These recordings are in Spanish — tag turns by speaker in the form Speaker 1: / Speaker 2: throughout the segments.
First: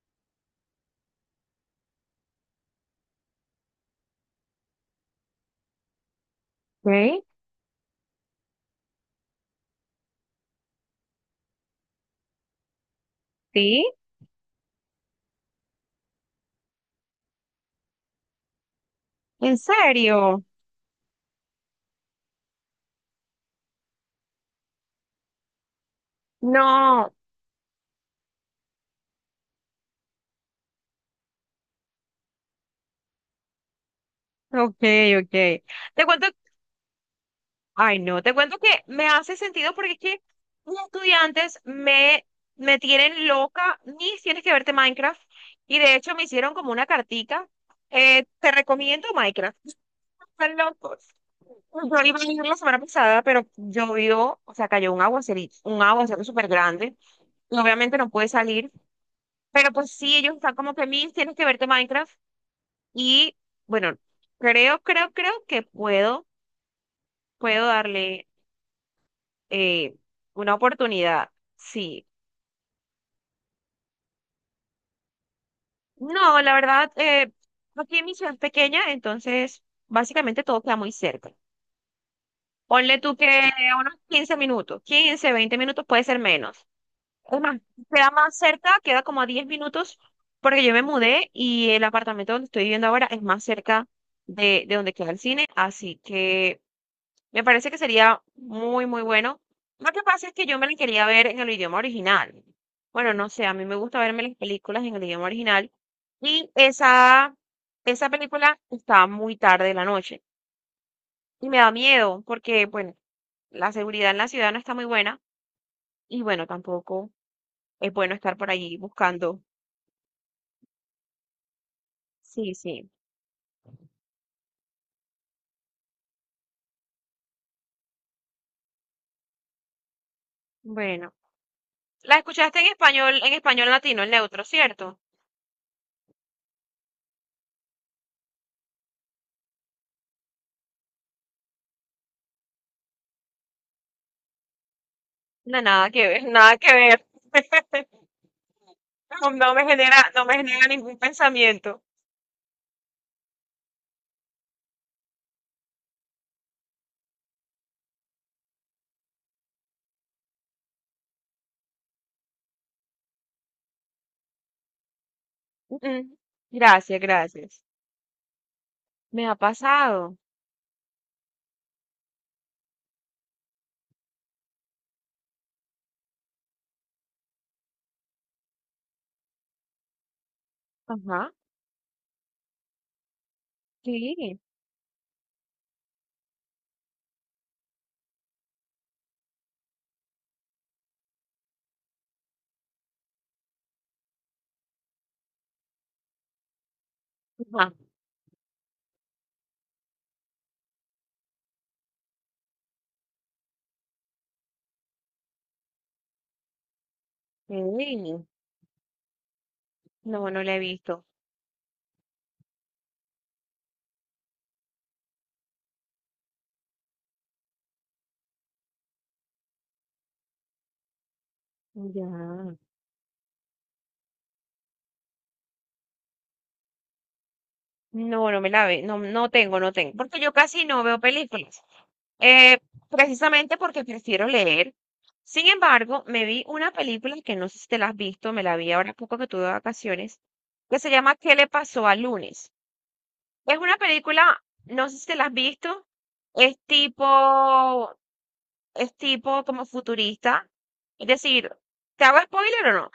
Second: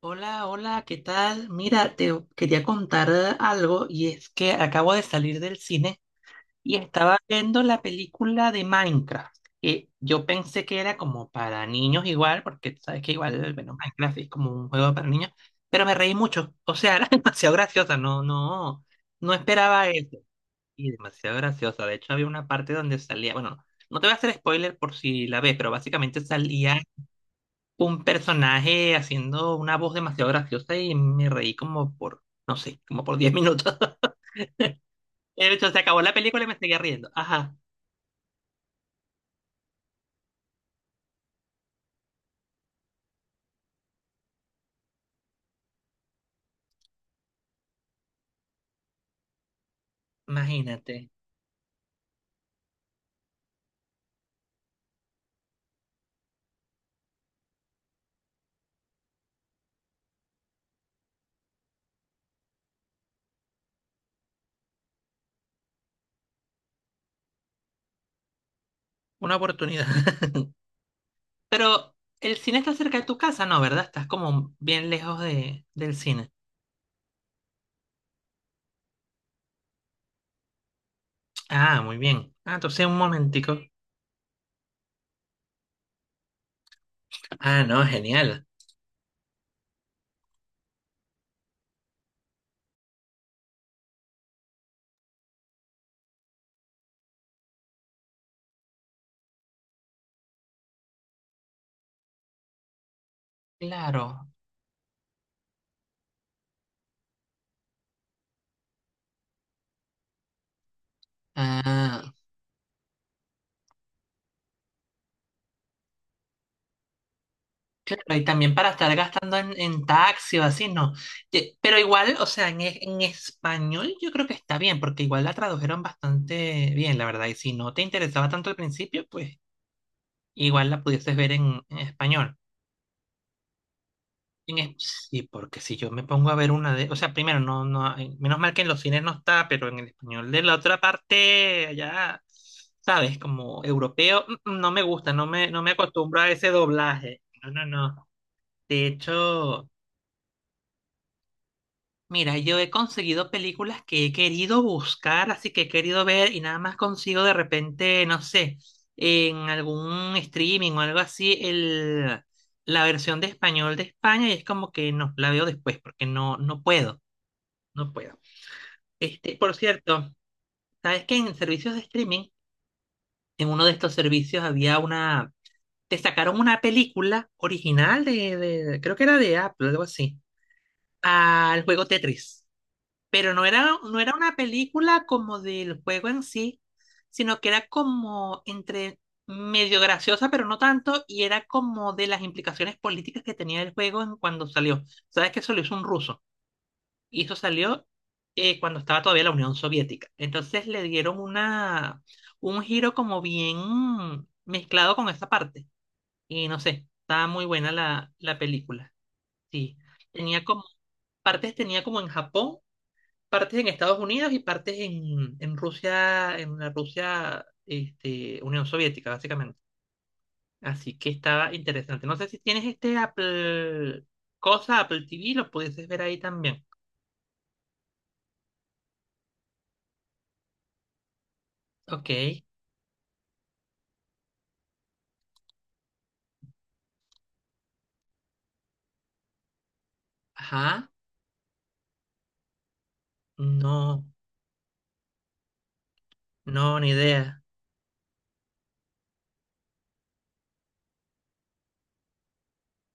Speaker 1: Hola, hola, ¿qué tal? Mira, te quería contar algo, y es que acabo de salir del cine y estaba
Speaker 2: ¿Ok?
Speaker 1: viendo la película de Minecraft, que yo pensé que era como para niños igual, porque tú sabes que igual, bueno,
Speaker 2: ¿Sí?
Speaker 1: Minecraft es como un juego para niños, pero me reí mucho, o sea, era demasiado graciosa. No, no, no
Speaker 2: ¿En
Speaker 1: esperaba eso,
Speaker 2: serio?
Speaker 1: y demasiado graciosa. De hecho, había una parte donde salía, bueno, no te voy a hacer spoiler por si la ves, pero básicamente salía
Speaker 2: No,
Speaker 1: un personaje haciendo una voz demasiado graciosa y me reí como por, no sé, como por 10 minutos.
Speaker 2: ok, ok.
Speaker 1: De hecho, se acabó
Speaker 2: Te
Speaker 1: la
Speaker 2: cuento,
Speaker 1: película y me seguía riendo. Ajá,
Speaker 2: ay no, te cuento que me hace sentido porque es que mis estudiantes me tienen loca, ni tienes que verte Minecraft, y de hecho me hicieron como una cartica, te recomiendo Minecraft, están locos.
Speaker 1: imagínate,
Speaker 2: Yo iba a ir la semana pasada, pero llovió, o sea, cayó un aguacerito, un aguacero súper grande, y obviamente no pude salir, pero pues sí, ellos están como que, Miss, tienes que verte Minecraft. Y bueno, creo que puedo darle
Speaker 1: una oportunidad.
Speaker 2: eh, una oportunidad.
Speaker 1: Pero
Speaker 2: Sí.
Speaker 1: el cine está cerca de tu casa, ¿no? ¿Verdad? Estás como bien lejos del cine.
Speaker 2: No, la verdad, aquí mi ciudad es pequeña, entonces básicamente todo queda muy cerca.
Speaker 1: Ah, muy bien. Ah, entonces un
Speaker 2: Ponle tú que
Speaker 1: momentico.
Speaker 2: a unos 15 minutos, 15, 20 minutos puede ser menos. Es más,
Speaker 1: Ah, no,
Speaker 2: queda más
Speaker 1: genial.
Speaker 2: cerca, queda como a 10 minutos, porque yo me mudé y el apartamento donde estoy viviendo ahora es más cerca de donde queda el cine, así que me parece que sería muy, muy bueno. Lo que pasa es que yo me la quería ver en el idioma original. Bueno, no sé, a mí me gusta verme
Speaker 1: Claro.
Speaker 2: las películas en el idioma original. Y esa película está muy tarde de la noche. Y me da
Speaker 1: Ah,
Speaker 2: miedo porque, bueno, la seguridad en la ciudad no está muy buena. Y bueno, tampoco es
Speaker 1: claro,
Speaker 2: bueno
Speaker 1: y
Speaker 2: estar por
Speaker 1: también para
Speaker 2: allí
Speaker 1: estar gastando
Speaker 2: buscando.
Speaker 1: en, taxi o así, no. Pero igual, o sea,
Speaker 2: Sí,
Speaker 1: en, e-
Speaker 2: sí.
Speaker 1: en español yo creo que está bien, porque igual la tradujeron bastante bien, la verdad. Y si no te interesaba tanto al principio, pues igual la
Speaker 2: Bueno.
Speaker 1: pudieses ver en
Speaker 2: ¿La
Speaker 1: español.
Speaker 2: escuchaste en español latino, en neutro,
Speaker 1: En
Speaker 2: cierto?
Speaker 1: es- sí, porque si yo me pongo a ver una de, o sea, primero, no, no, menos mal que en los cines no está, pero en el español de la otra parte, ya, sabes, como europeo, no me gusta, no me,
Speaker 2: No,
Speaker 1: no me
Speaker 2: nada que
Speaker 1: acostumbro
Speaker 2: ver,
Speaker 1: a ese
Speaker 2: nada que ver.
Speaker 1: doblaje. No, no, no. De
Speaker 2: No, no me
Speaker 1: hecho.
Speaker 2: genera, no me genera ningún pensamiento.
Speaker 1: Mira, yo he conseguido películas que he querido buscar, así que he querido ver y nada más consigo de repente, no sé, en algún streaming o algo así, la versión de español de España, y es como que no, la veo después porque
Speaker 2: Mm.
Speaker 1: no puedo,
Speaker 2: Gracias, gracias.
Speaker 1: no puedo.
Speaker 2: Me ha
Speaker 1: Este, por cierto,
Speaker 2: pasado.
Speaker 1: ¿sabes que en servicios de streaming, en uno de estos servicios había te sacaron una película original de, creo que era de Apple, algo así,
Speaker 2: Ajá.
Speaker 1: al juego Tetris? Pero no era una
Speaker 2: Sí.
Speaker 1: película como del juego en sí, sino que era como entre medio graciosa, pero no tanto, y era como de las implicaciones políticas que tenía el juego en cuando salió. Sabes que eso lo hizo un ruso, y eso
Speaker 2: Ajá.
Speaker 1: salió cuando estaba todavía la Unión Soviética. Entonces le dieron un giro como bien mezclado con esa parte. Y no sé, estaba muy buena la,
Speaker 2: Sí.
Speaker 1: la película. Sí,
Speaker 2: No,
Speaker 1: tenía
Speaker 2: no la he
Speaker 1: como,
Speaker 2: visto.
Speaker 1: en Japón, partes en Estados Unidos y partes en Rusia, en la Rusia, Unión Soviética, básicamente. Así que estaba interesante.
Speaker 2: Ya.
Speaker 1: No sé si tienes este Apple cosa, Apple TV, lo pudieses ver ahí también.
Speaker 2: No, no me la ve, no, no tengo, no tengo, porque yo casi no veo películas,
Speaker 1: Ok,
Speaker 2: eh, precisamente porque prefiero leer. Sin embargo, me vi una película que no sé si te la has visto, me la vi ahora poco que tuve vacaciones, que
Speaker 1: ajá.
Speaker 2: se llama ¿Qué le pasó al lunes? Es una
Speaker 1: No,
Speaker 2: película, no sé si te la has visto, es
Speaker 1: no, ni idea.
Speaker 2: tipo, es tipo como futurista, es decir, ¿te hago spoiler o no?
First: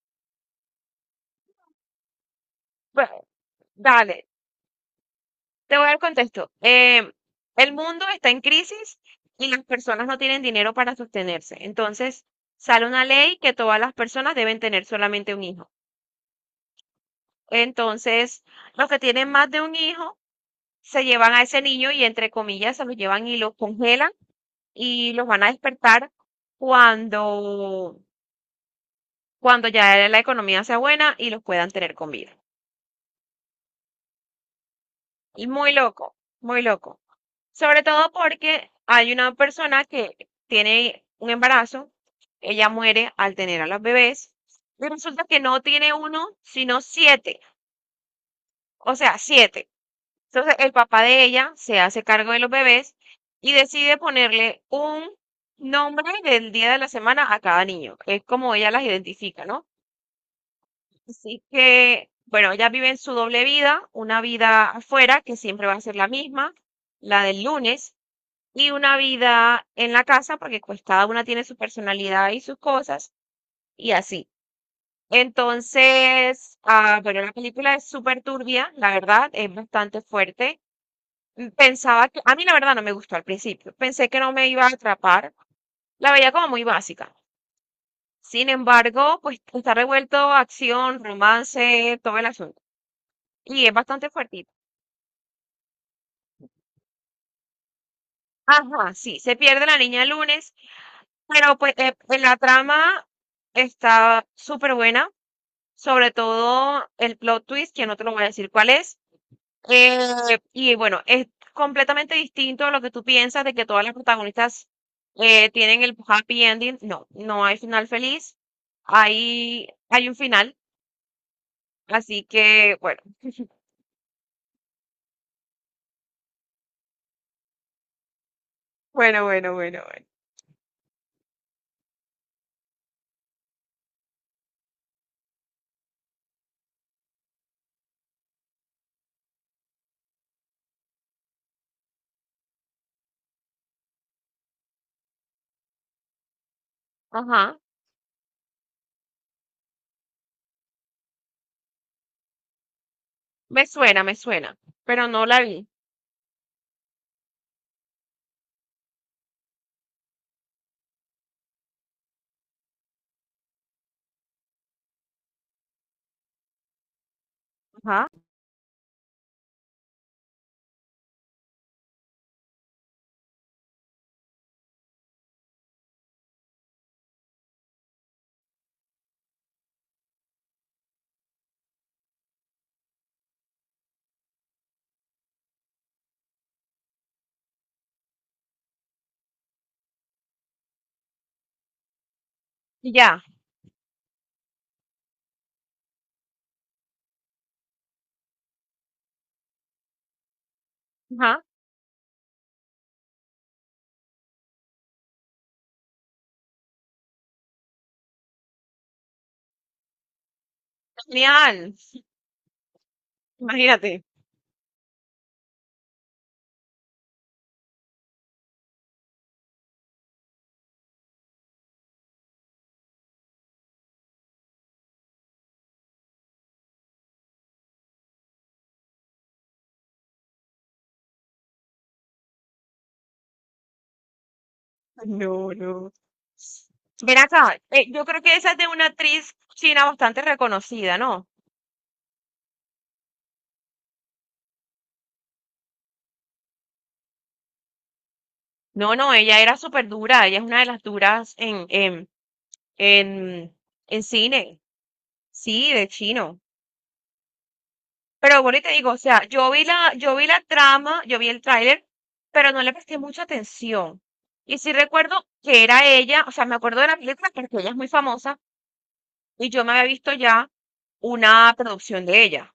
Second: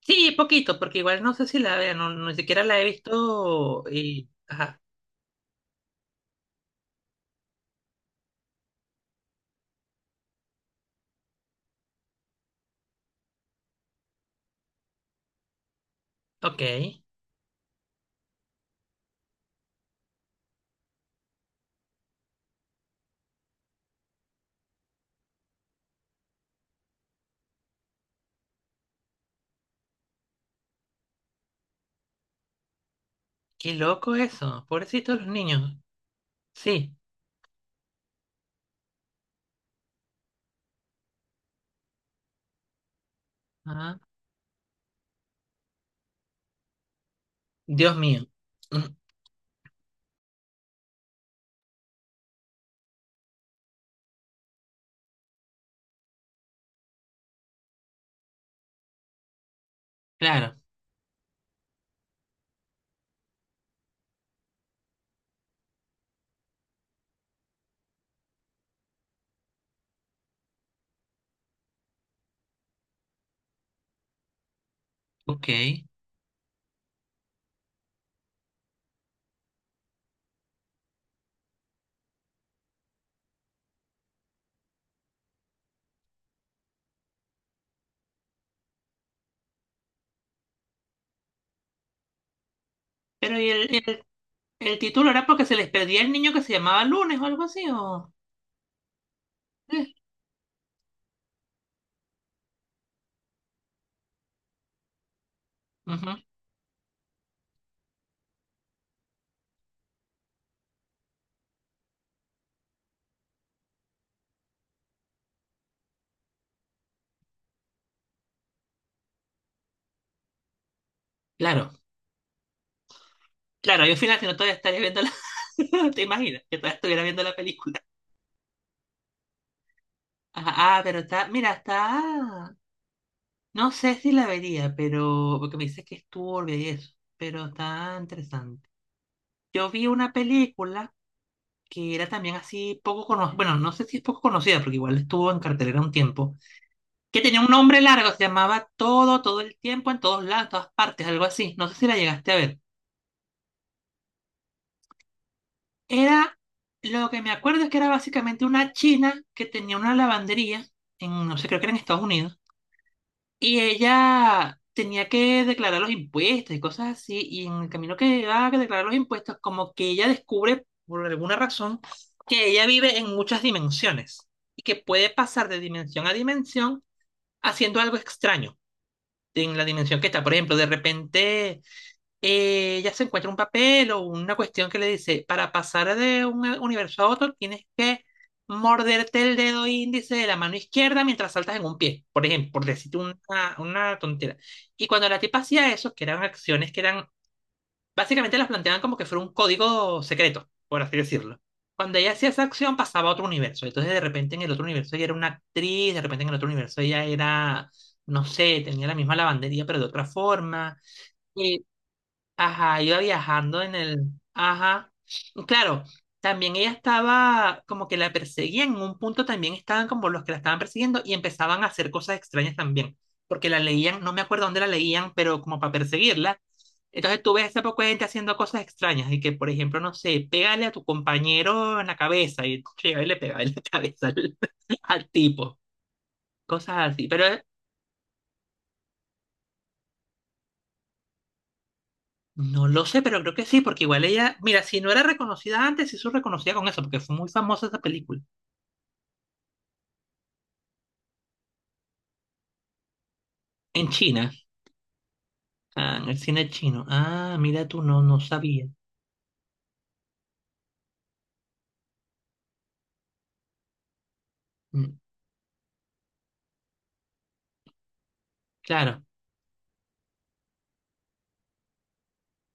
Speaker 1: Sí, poquito, porque igual no sé si la vea, ni siquiera la he
Speaker 2: Bueno,
Speaker 1: visto y...
Speaker 2: dale,
Speaker 1: Ajá,
Speaker 2: te voy a dar contexto. El mundo está en crisis y las personas no tienen dinero para sostenerse. Entonces, sale una ley que todas las personas deben tener solamente un hijo.
Speaker 1: ok.
Speaker 2: Entonces, los que tienen más de un hijo se llevan a ese niño y, entre comillas, se los llevan y los congelan y los van a despertar cuando, cuando ya la economía sea buena y los puedan tener con vida.
Speaker 1: Qué loco eso, pobrecitos los
Speaker 2: Y muy
Speaker 1: niños.
Speaker 2: loco, muy
Speaker 1: Sí,
Speaker 2: loco. Sobre todo porque hay una persona que tiene un embarazo, ella muere al tener a los
Speaker 1: ajá.
Speaker 2: bebés, y resulta que no tiene uno, sino siete,
Speaker 1: Dios mío. Mm,
Speaker 2: o sea, siete. Entonces el papá de ella se hace cargo de los bebés y decide ponerle un nombre del día de la semana a cada niño. Es como ella las identifica, ¿no?
Speaker 1: claro,
Speaker 2: Así que, bueno, ella vive en su doble vida, una vida afuera que siempre va a ser la misma, la del lunes, y una vida en la casa, porque pues cada una tiene su personalidad y sus cosas, y así.
Speaker 1: ok.
Speaker 2: Entonces, bueno, la película es súper turbia, la verdad, es bastante fuerte. Pensaba que, a mí la verdad no me gustó al principio, pensé que no me iba a atrapar, la veía como muy básica. Sin embargo, pues está revuelto acción, romance, todo el asunto.
Speaker 1: Pero ¿y
Speaker 2: Y es
Speaker 1: el,
Speaker 2: bastante fuertita.
Speaker 1: El título era porque se les perdía el niño que se llamaba Lunes o algo así, o...
Speaker 2: Ajá, sí, se pierde la
Speaker 1: Sí.
Speaker 2: niña el lunes, pero pues en la trama está súper buena. Sobre
Speaker 1: Ujú.
Speaker 2: todo el plot twist, que no te lo voy a decir cuál es. Y bueno, es completamente distinto a lo que tú piensas de que todas las protagonistas tienen el happy ending. No, no hay final feliz. Hay un final.
Speaker 1: Claro,
Speaker 2: Así que, bueno.
Speaker 1: claro, yo al final si no todavía estaría viendo la... ¿Te imaginas? Que todavía estuviera viendo la película.
Speaker 2: Bueno, bueno, bueno, bueno.
Speaker 1: Ah, ah, pero está, mira, está... No sé si la vería, pero... Porque me dice que es turbia y eso, pero está interesante. Yo vi una película que era también así poco conocida, bueno, no sé si es poco conocida, porque igual estuvo en cartelera un tiempo, que tenía un
Speaker 2: Ajá.
Speaker 1: nombre largo, se llamaba Todo, todo el tiempo, en todos lados, en todas partes, algo así. No sé si la llegaste a ver.
Speaker 2: Me suena, me suena. Pero no la vi.
Speaker 1: Era, lo que me acuerdo es que era básicamente una china que tenía una lavandería, no sé, creo que era en Estados Unidos, y ella tenía que declarar los impuestos y cosas así, y en el camino que
Speaker 2: Ajá.
Speaker 1: iba a declarar los impuestos, como que ella descubre, por alguna razón, que ella vive en muchas dimensiones y que puede pasar de dimensión a dimensión haciendo algo extraño en la dimensión que está. Por ejemplo, de repente ella se encuentra un papel o una cuestión que le dice, para pasar de un universo a otro tienes que morderte el dedo índice de la mano izquierda mientras saltas en un pie, por ejemplo, por
Speaker 2: Y
Speaker 1: decirte una,
Speaker 2: ya.
Speaker 1: una tontera. Y cuando la tipa hacía eso, que eran acciones que eran, básicamente las planteaban como que fuera un código secreto, por así decirlo.
Speaker 2: Ajá.
Speaker 1: Cuando ella hacía esa acción pasaba a otro universo, entonces de repente en el otro universo ella era una actriz, de repente en el otro universo ella era, no sé, tenía la misma lavandería pero de otra forma. Eh,
Speaker 2: Genial.
Speaker 1: Ajá, iba viajando en
Speaker 2: Imagínate.
Speaker 1: el... Ajá. Claro, también ella estaba como que la perseguían, en un punto también estaban como los que la estaban persiguiendo y empezaban a hacer cosas extrañas también, porque la leían, no me acuerdo dónde la leían, pero como para perseguirla. Entonces tú ves a ese poco de gente haciendo cosas extrañas y que, por ejemplo, no sé, pégale a tu compañero en la cabeza y llega y le pega en la cabeza al
Speaker 2: No,
Speaker 1: tipo,
Speaker 2: no.
Speaker 1: cosas así.
Speaker 2: Ven
Speaker 1: Pero
Speaker 2: acá, yo creo que esa es de una actriz china bastante reconocida, ¿no?
Speaker 1: no lo sé, pero creo que sí, porque igual ella, mira, si no era reconocida antes, sí se reconocía con eso, porque fue muy famosa esa película.
Speaker 2: No, no, ella era súper dura, ella es una de las duras en,
Speaker 1: En
Speaker 2: en
Speaker 1: China,
Speaker 2: cine, sí, de
Speaker 1: ah, en el
Speaker 2: chino.
Speaker 1: cine chino. Ah, mira tú, no
Speaker 2: Pero bueno, y
Speaker 1: sabía.
Speaker 2: te digo, o sea, yo vi la trama, yo vi el tráiler, pero no le presté mucha atención. Y sí
Speaker 1: Mm,
Speaker 2: recuerdo que era ella, o sea, me acuerdo de la película porque ella es muy famosa
Speaker 1: claro.
Speaker 2: y yo me había visto ya una producción de ella.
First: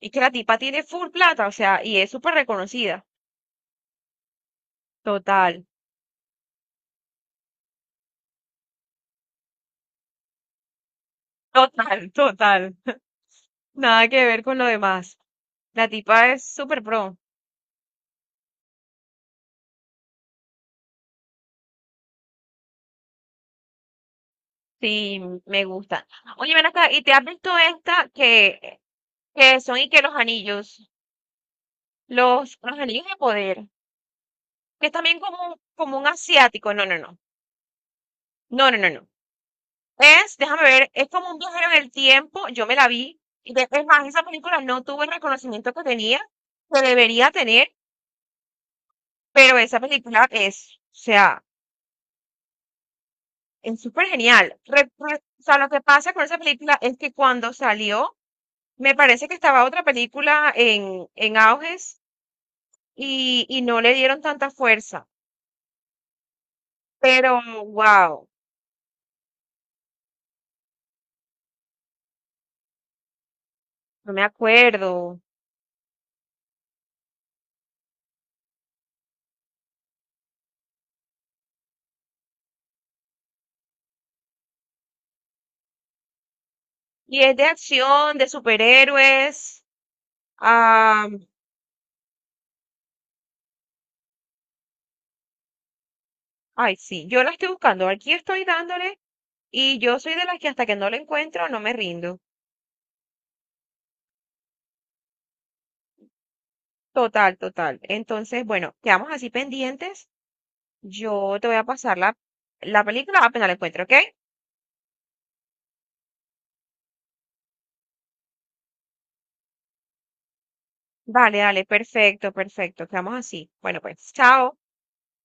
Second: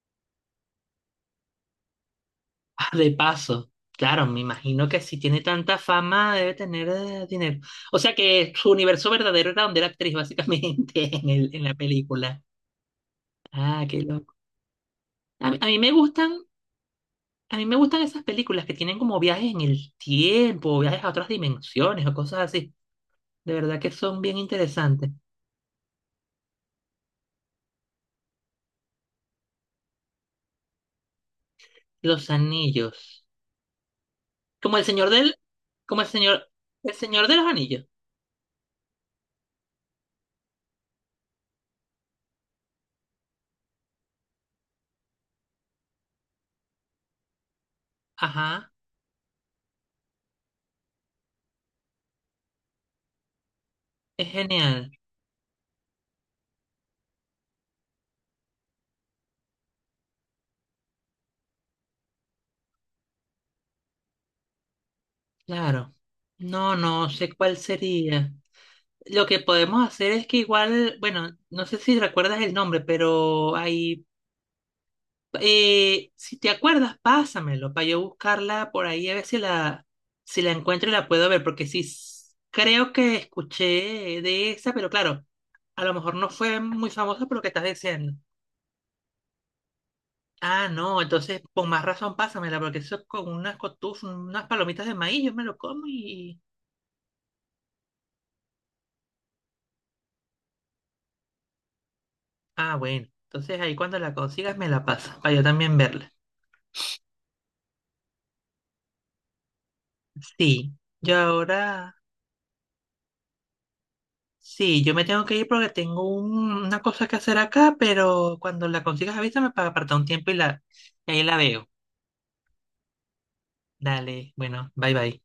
Speaker 2: Y que la tipa tiene full plata, o sea, y es súper
Speaker 1: Ah,
Speaker 2: reconocida.
Speaker 1: de paso. Claro, me imagino que si tiene
Speaker 2: Total,
Speaker 1: tanta fama, debe tener dinero. O sea que su universo verdadero era donde era actriz, básicamente, en el, en la,
Speaker 2: total,
Speaker 1: película.
Speaker 2: total.
Speaker 1: Ah, qué
Speaker 2: Nada que
Speaker 1: loco.
Speaker 2: ver con lo demás.
Speaker 1: A, mí a mí
Speaker 2: La
Speaker 1: me gustan,
Speaker 2: tipa es súper pro.
Speaker 1: a mí me gustan esas películas que tienen como viajes en el tiempo, viajes a otras dimensiones o cosas así. De verdad que son bien interesantes.
Speaker 2: Sí, me gusta. Oye, ven acá, ¿y te has visto esta que son y que los anillos,
Speaker 1: Los
Speaker 2: los anillos de
Speaker 1: anillos.
Speaker 2: poder,
Speaker 1: Como el
Speaker 2: que es
Speaker 1: señor
Speaker 2: también
Speaker 1: del,
Speaker 2: como, como
Speaker 1: como
Speaker 2: un
Speaker 1: el señor,
Speaker 2: asiático? No,
Speaker 1: el
Speaker 2: no, no.
Speaker 1: señor de los anillos.
Speaker 2: No, no, no, no. Es, déjame ver, es como un viajero en el tiempo. Yo me la vi. Es más, esa película no tuvo el reconocimiento que tenía, que debería tener.
Speaker 1: Ajá,
Speaker 2: Pero esa película es, o sea, es súper
Speaker 1: es
Speaker 2: genial.
Speaker 1: genial,
Speaker 2: O sea, lo que pasa con esa película es que cuando salió, me parece que estaba otra película en auges y no le dieron tanta fuerza.
Speaker 1: claro. No, no sé
Speaker 2: Pero,
Speaker 1: cuál
Speaker 2: wow,
Speaker 1: sería. Lo que podemos hacer es que igual, bueno, no sé si recuerdas el nombre, pero ahí,
Speaker 2: no me acuerdo.
Speaker 1: si te acuerdas, pásamelo para yo buscarla por ahí a ver si la encuentro y la puedo ver, porque sí, creo que escuché de esa, pero claro, a lo mejor no fue muy
Speaker 2: Y
Speaker 1: famosa por
Speaker 2: es
Speaker 1: lo
Speaker 2: de
Speaker 1: que estás diciendo.
Speaker 2: acción, de superhéroes.
Speaker 1: Ah, no,
Speaker 2: ah,
Speaker 1: entonces con más razón pásamela, porque eso con unas cotufas, unas palomitas de maíz, yo me lo como y...
Speaker 2: Ay, sí, yo la estoy buscando. Aquí estoy dándole y yo soy de las que hasta que no la encuentro no me rindo.
Speaker 1: Ah, bueno, entonces ahí cuando la consigas me la pasas, para yo también verla.
Speaker 2: Total, total. Entonces, bueno, quedamos así pendientes.
Speaker 1: Sí, yo
Speaker 2: Yo te voy a
Speaker 1: ahora...
Speaker 2: pasar la película apenas la encuentro, ¿ok?
Speaker 1: Sí, yo me tengo que ir porque tengo una cosa que hacer acá, pero cuando la consigas avísame para apartar un tiempo y, la... y ahí la
Speaker 2: Vale, dale,
Speaker 1: veo.
Speaker 2: perfecto, perfecto. Quedamos así. Bueno, pues,
Speaker 1: Dale,
Speaker 2: chao.
Speaker 1: bueno, bye bye.